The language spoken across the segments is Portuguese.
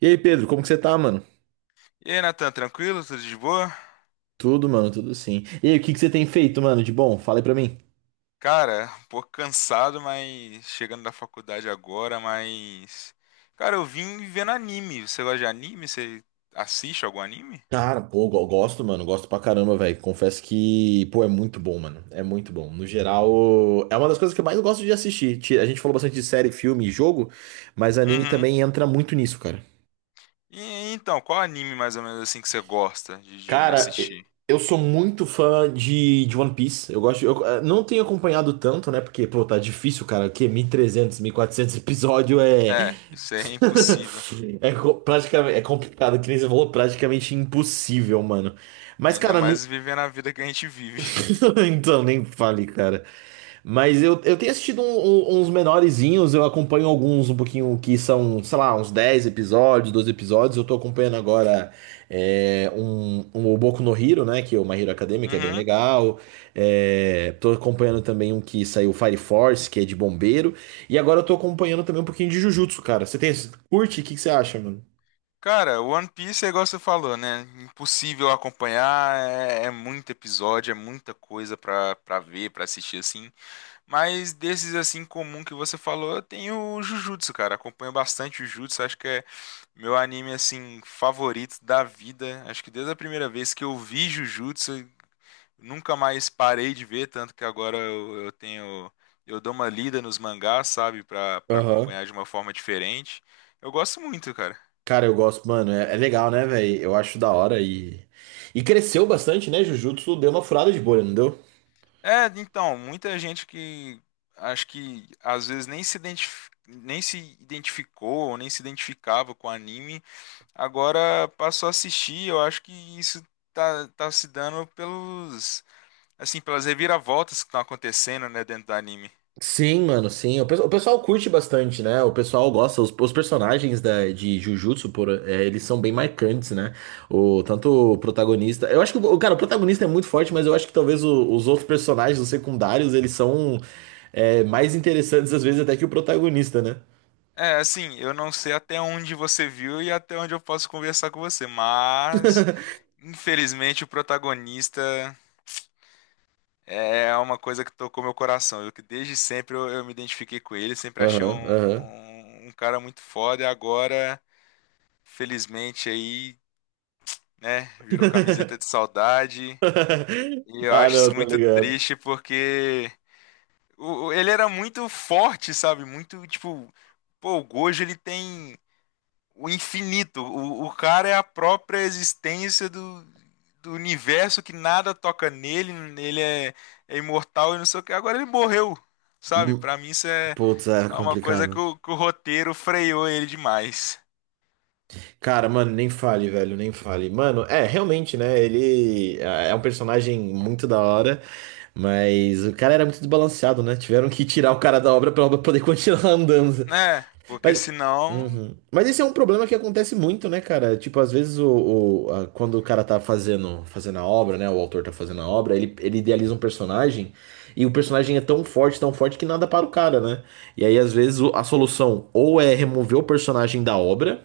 E aí, Pedro, como que você tá, mano? E aí, Nathan, tranquilo? Tudo de boa? Tudo, mano, tudo sim. E aí, o que que você tem feito, mano, de bom? Fala aí pra mim. Cara, um pouco cansado, mas chegando da faculdade agora, mas. Cara, eu vim vendo anime. Você gosta de anime? Você assiste algum anime? Cara, pô, eu gosto, mano, gosto pra caramba, velho. Confesso que, pô, é muito bom, mano. É muito bom. No geral, é uma das coisas que eu mais gosto de assistir. A gente falou bastante de série, filme e jogo, mas anime Uhum. também entra muito nisso, cara. E então, qual anime mais ou menos assim que você gosta de Cara, assistir? eu sou muito fã de One Piece. Eu gosto, eu não tenho acompanhado tanto, né? Porque, pô, tá difícil, cara. Que 1.300, 400 episódio é É, isso é impossível. Praticamente, é complicado, que nem você falou, praticamente impossível, mano. Mas, Ainda cara, não. mais vivendo a vida que a gente vive. Então, nem fale, cara. Mas eu tenho assistido uns menorezinhos, eu acompanho alguns um pouquinho que são, sei lá, uns 10 episódios, 12 episódios. Eu tô acompanhando agora o Boku no Hero, né? Que é o My Hero Academia, que é bem Uhum. legal. É, tô acompanhando também um que saiu Fire Force, que é de bombeiro. E agora eu tô acompanhando também um pouquinho de Jujutsu, cara. Você tem, curte? O que que você acha, mano? Cara, One Piece é igual você falou, né? Impossível acompanhar, é muito episódio, é muita coisa pra ver, pra assistir assim. Mas desses assim comum que você falou, eu tenho o Jujutsu, cara. Acompanho bastante o Jujutsu, acho que é meu anime assim favorito da vida. Acho que desde a primeira vez que eu vi Jujutsu, nunca mais parei de ver, tanto que agora eu tenho eu dou uma lida nos mangás, sabe, Pra para Aham. acompanhar de uma forma diferente. Eu gosto muito, cara. Cara, eu gosto, mano. É, é legal, né, velho? Eu acho da hora e. E cresceu bastante, né? Jujutsu deu uma furada de bolha, não deu? É, então, muita gente que acho que às vezes nem se identif- nem se identificou ou nem se identificava com o anime. Agora passo a assistir, eu acho que isso tá se dando pelos, assim, pelas reviravoltas que estão acontecendo, né, dentro do anime. Sim, mano, sim. O pessoal curte bastante, né? O pessoal gosta. Os personagens da, de Jujutsu, por, é, eles são bem marcantes, né? O, tanto o protagonista. Eu acho que, o cara, o protagonista é muito forte, mas eu acho que talvez os outros personagens, os secundários, eles são mais interessantes, às vezes, até que o protagonista, né? É, assim, eu não sei até onde você viu e até onde eu posso conversar com você, mas infelizmente o protagonista é uma coisa que tocou meu coração. Eu que desde sempre eu me identifiquei com ele, sempre achei Aham, aham. um cara muito foda e agora, felizmente aí, né, virou camiseta de saudade. E eu Ah, acho não, isso tá muito ligado. triste porque ele era muito forte, sabe? Muito, tipo, pô, o Gojo ele tem o infinito. O cara é a própria existência do, do universo que nada toca nele, ele é, é imortal e não sei o que. Agora ele morreu, sabe? Pra mim isso é, Putz, é é uma coisa complicado. que o roteiro freou ele demais, Cara, mano, nem fale, velho, nem fale. Mano, é, realmente, né? Ele é um personagem muito da hora, mas o cara era muito desbalanceado, né? Tiveram que tirar o cara da obra pra obra poder continuar andando. né? Porque Mas, senão. uhum. Mas esse é um problema que acontece muito, né, cara? Tipo, às vezes quando o cara tá fazendo, fazendo a obra, né? O autor tá fazendo a obra, ele idealiza um personagem e o personagem é tão forte que nada para o cara, né? E aí, às vezes, a solução ou é remover o personagem da obra,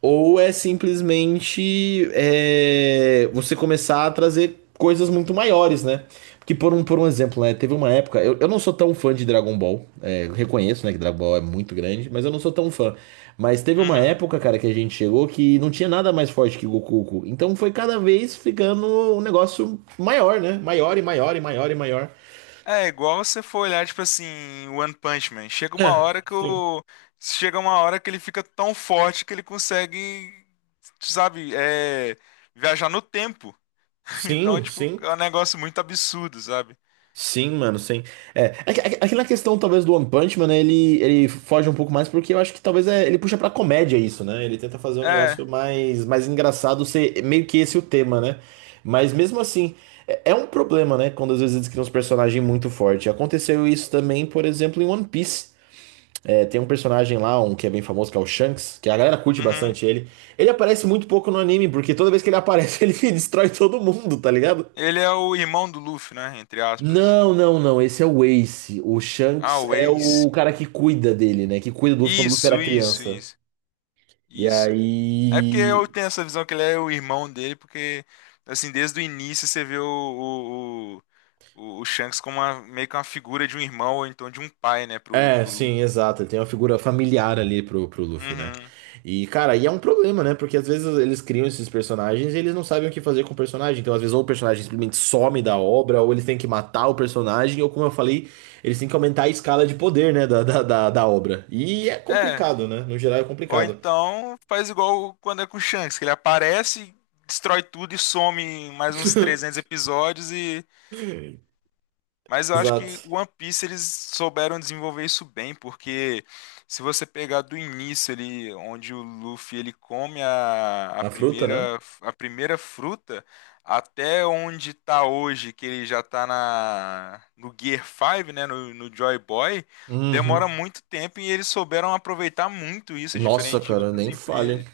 ou é simplesmente é, você começar a trazer coisas muito maiores, né? Porque por um exemplo, né? Teve uma época. Eu não sou tão fã de Dragon Ball. É, eu reconheço, né, que Dragon Ball é muito grande, mas eu não sou tão fã. Mas teve uma Uhum. época, cara, que a gente chegou que não tinha nada mais forte que Goku. Então foi cada vez ficando um negócio maior, né? Maior e maior e maior e maior. É igual você for olhar, tipo assim, One Punch Man. Chega uma É, hora que sim. o. Chega uma hora que ele fica tão forte que ele consegue, sabe, é, viajar no tempo. Então, Sim, tipo, sim. é um negócio muito absurdo, sabe? Sim, mano, sim. É, na questão talvez do One Punch Man, né, ele foge um pouco mais porque eu acho que talvez ele puxa pra comédia isso, né? Ele tenta fazer um É. negócio mais, mais engraçado, ser meio que esse o tema, né? Mas mesmo assim, é, é um problema, né? Quando às vezes eles criam uns personagens muito fortes. Aconteceu isso também, por exemplo, em One Piece. É, tem um personagem lá, um que é bem famoso, que é o Shanks, que a galera curte Uhum. bastante ele. Ele aparece muito pouco no anime, porque toda vez que ele aparece, ele destrói todo mundo, tá ligado? Ele é o irmão do Luffy, né? Entre aspas. Não, não, não. Esse é o Ace. O Ah, Shanks o é o Ace. cara que cuida dele, né? Que cuida do Luffy quando o Luffy era Isso, isso, criança. isso. E Isso. É porque eu aí. tenho essa visão que ele é o irmão dele, porque, assim, desde o início você vê o Shanks como uma, meio que uma figura de um irmão ou então de um pai, né, É, pro sim, Luffy. exato. Ele tem uma figura familiar ali pro, pro Luffy, né? Uhum. E, cara, e é um problema, né? Porque às vezes eles criam esses personagens e eles não sabem o que fazer com o personagem. Então, às vezes, ou o personagem simplesmente some da obra, ou eles têm que matar o personagem, ou, como eu falei, eles têm que aumentar a escala de poder, né? Da obra. E é É. complicado, né? No geral, é Ou complicado. então faz igual quando é com o Shanks, que ele aparece, destrói tudo e some em mais uns 300 episódios e mas eu acho que Exato. One Piece eles souberam desenvolver isso bem, porque se você pegar do início ali, onde o Luffy ele come A fruta, né? A primeira fruta, até onde tá hoje, que ele já tá na, no Gear 5, né, no, no Joy Boy, demora Uhum. muito tempo e eles souberam aproveitar muito isso, Nossa, diferente de cara, outras, nem falha.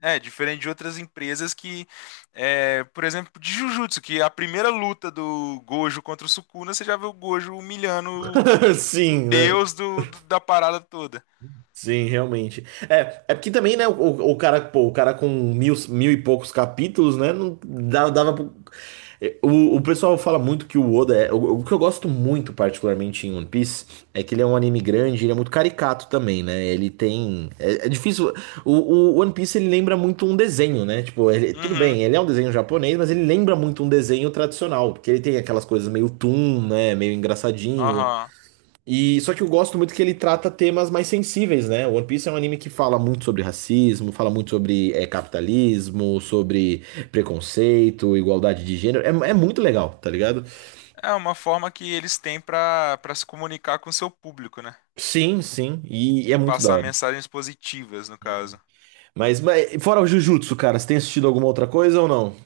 é, diferente de outras empresas que, é, por exemplo, de Jujutsu, que a primeira luta do Gojo contra o Sukuna, você já vê o Gojo humilhando o Sim, né? deus da parada toda. Sim, realmente. É, é porque também, né, o cara, pô, o cara com mil, mil e poucos capítulos, né, não dava, dava É, O, o pessoal fala muito que o Oda é. O que eu gosto muito, particularmente em One Piece, é que ele é um anime grande, ele é muito caricato também, né? Ele tem. É, é difícil. O One Piece ele lembra muito um desenho, né? Tipo, tudo Uhum, bem, ele é um desenho japonês, mas ele lembra muito um desenho tradicional, porque ele tem aquelas coisas meio toon, né? Meio engraçadinho. aham. E só que eu gosto muito que ele trata temas mais sensíveis, né? One Piece é um anime que fala muito sobre racismo, fala muito sobre capitalismo, sobre preconceito, igualdade de gênero. É, é muito legal, tá ligado? É uma forma que eles têm pra para se comunicar com o seu público, né? Sim, sim, e é E muito da passar hora. mensagens positivas, no Uhum. caso. Mas fora o Jujutsu, cara, você tem assistido alguma outra coisa ou não?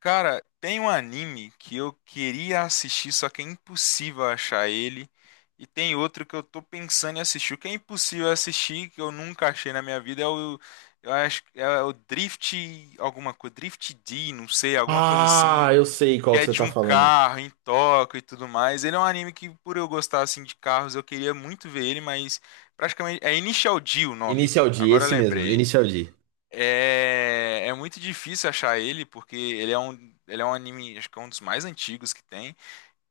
Cara, tem um anime que eu queria assistir, só que é impossível achar ele. E tem outro que eu tô pensando em assistir. O que é impossível assistir, que eu nunca achei na minha vida, é o. Eu acho que é o Drift. Alguma coisa. Drift D, não sei, alguma coisa assim. Ah, eu sei Que qual que é você de tá um falando. carro em Tóquio e tudo mais. Ele é um anime que, por eu gostar assim de carros, eu queria muito ver ele, mas praticamente. É Initial D o nome. Inicial D, Agora eu esse mesmo, lembrei. Inicial D. É, é muito difícil achar ele, porque ele é um anime, acho que é um dos mais antigos que tem.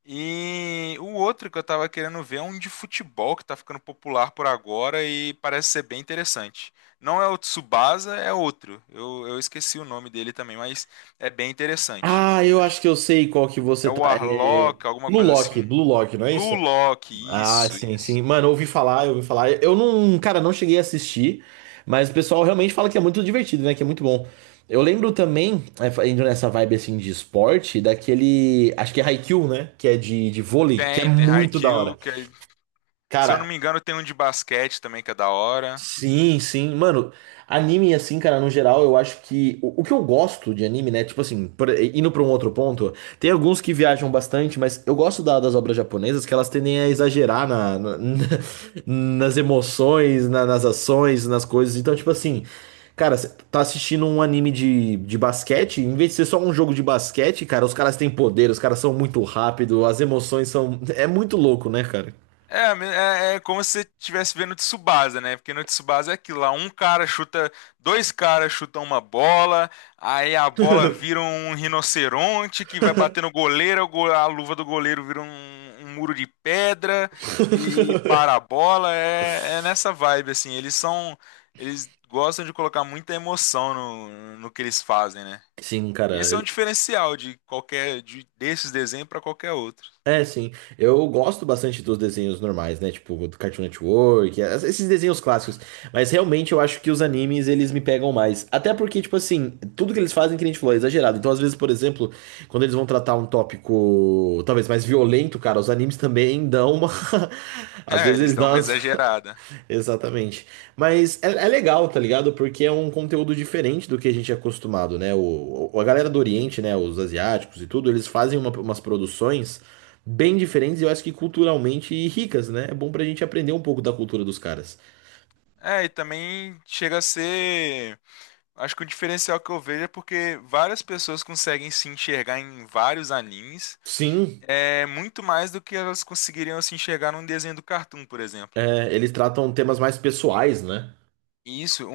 E o outro que eu tava querendo ver é um de futebol que tá ficando popular por agora e parece ser bem interessante. Não é o Tsubasa, é outro. Eu esqueci o nome dele também, mas é bem interessante. Ah, eu Acho- acho que eu sei qual que você é o tá. É... Arlock, alguma Blue coisa assim. Lock, Blue Lock, não é Blue isso? Lock, Ah, isso, sim, isso. sim. Mano, eu ouvi falar, eu ouvi falar. Eu não, cara, não cheguei a assistir, mas o pessoal realmente fala que é muito divertido, né? Que é muito bom. Eu lembro também, é, indo nessa vibe assim de esporte, daquele, acho que é Haikyuu, né? Que é de vôlei, que é Tem, tem muito da Haikyuu, hora. que é, se eu não Cara, me engano tem um de basquete também que é da hora. sim, sim. Mano, anime, assim, cara, no geral, eu acho que. O que eu gosto de anime, né? Tipo assim, indo pra um outro ponto, tem alguns que viajam bastante, mas eu gosto das obras japonesas que elas tendem a exagerar na, na- nas emoções, nas ações, nas coisas. Então, tipo assim, cara, você tá assistindo um anime de basquete, em vez de ser só um jogo de basquete, cara, os caras têm poder, os caras são muito rápidos, as emoções são. É muito louco, né, cara? É, me- é, é como se você estivesse vendo Tsubasa, né? Porque no Tsubasa é aquilo lá, um cara chuta, dois caras chutam uma bola, aí a bola vira um rinoceronte que vai bater no goleiro, o go- a luva do goleiro vira um, um muro de pedra e, para a bola. É, é nessa vibe, assim. Eles são, eles gostam de colocar muita emoção no que eles fazem, né? Sim, cara. E esse é um diferencial de qualquer, de, desses desenhos para qualquer outro. É, sim. Eu gosto bastante dos desenhos normais, né? Tipo, do Cartoon Network, esses desenhos clássicos. Mas realmente eu acho que os animes, eles me pegam mais. Até porque, tipo assim, tudo que eles fazem, que nem a gente falou, é exagerado. Então, às vezes, por exemplo, quando eles vão tratar um tópico talvez mais violento, cara, os animes também dão uma. Às É, vezes eles eles dão dão uma umas. exagerada. Exatamente. Mas é, é legal, tá ligado? Porque é um conteúdo diferente do que a gente é acostumado, né? A galera do Oriente, né? Os asiáticos e tudo, eles fazem umas produções bem diferentes e eu acho que culturalmente ricas, né? É bom pra gente aprender um pouco da cultura dos caras. É, e também chega a ser. Acho que o diferencial que eu vejo é porque várias pessoas conseguem se enxergar em vários animes, Sim, é muito mais do que elas conseguiriam se enxergar num desenho do Cartoon, por exemplo. é, eles tratam temas mais pessoais, né? E isso, um,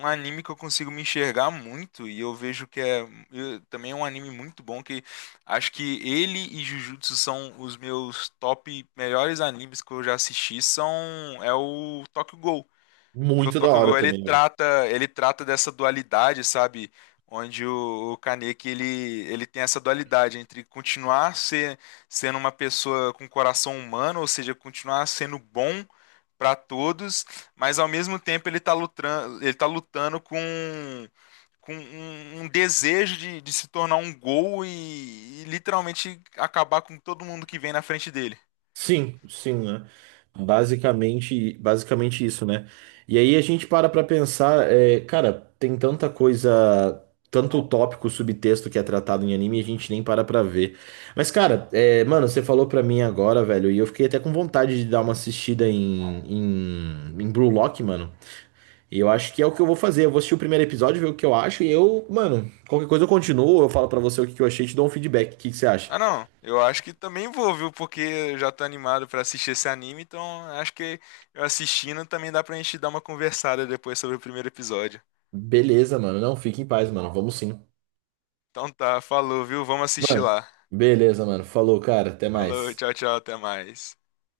um anime que eu consigo me enxergar muito, e eu vejo que é eu- também é um anime muito bom, que acho que ele e Jujutsu são os meus top melhores animes que eu já assisti, são é o Tokyo Ghoul. Que o Muito da Tokyo hora Ghoul também, velho. Ele trata dessa dualidade, sabe? Onde o Kaneki ele, ele tem essa dualidade entre continuar ser, sendo uma pessoa com coração humano, ou seja, continuar sendo bom para todos, mas ao mesmo tempo ele tá lutando com um, um desejo de se tornar um gol e literalmente acabar com todo mundo que vem na frente dele. Sim, sim, né? Basicamente, basicamente isso, né? E aí a gente para pra pensar, é, cara, tem tanta coisa, tanto tópico, subtexto que é tratado em anime e a gente nem para pra ver. Mas, cara, é, mano, você falou pra mim agora, velho, e eu fiquei até com vontade de dar uma assistida em, em, em Blue Lock, mano. E eu acho que é o que eu vou fazer. Eu vou assistir o primeiro episódio, ver o que eu acho, e eu, mano, qualquer coisa eu continuo, eu falo pra você o que que eu achei, e te dou um feedback. O que que você acha? Ah, não, eu acho que também vou, viu? Porque eu já tô animado pra assistir esse anime, então acho que eu assistindo também dá pra gente dar uma conversada depois sobre o primeiro episódio. Beleza, mano. Não, fique em paz, mano. Vamos sim. Então tá, falou, viu? Vamos assistir Mano, lá. beleza, mano. Falou, cara. Até Falou, mais. tchau, tchau, até mais.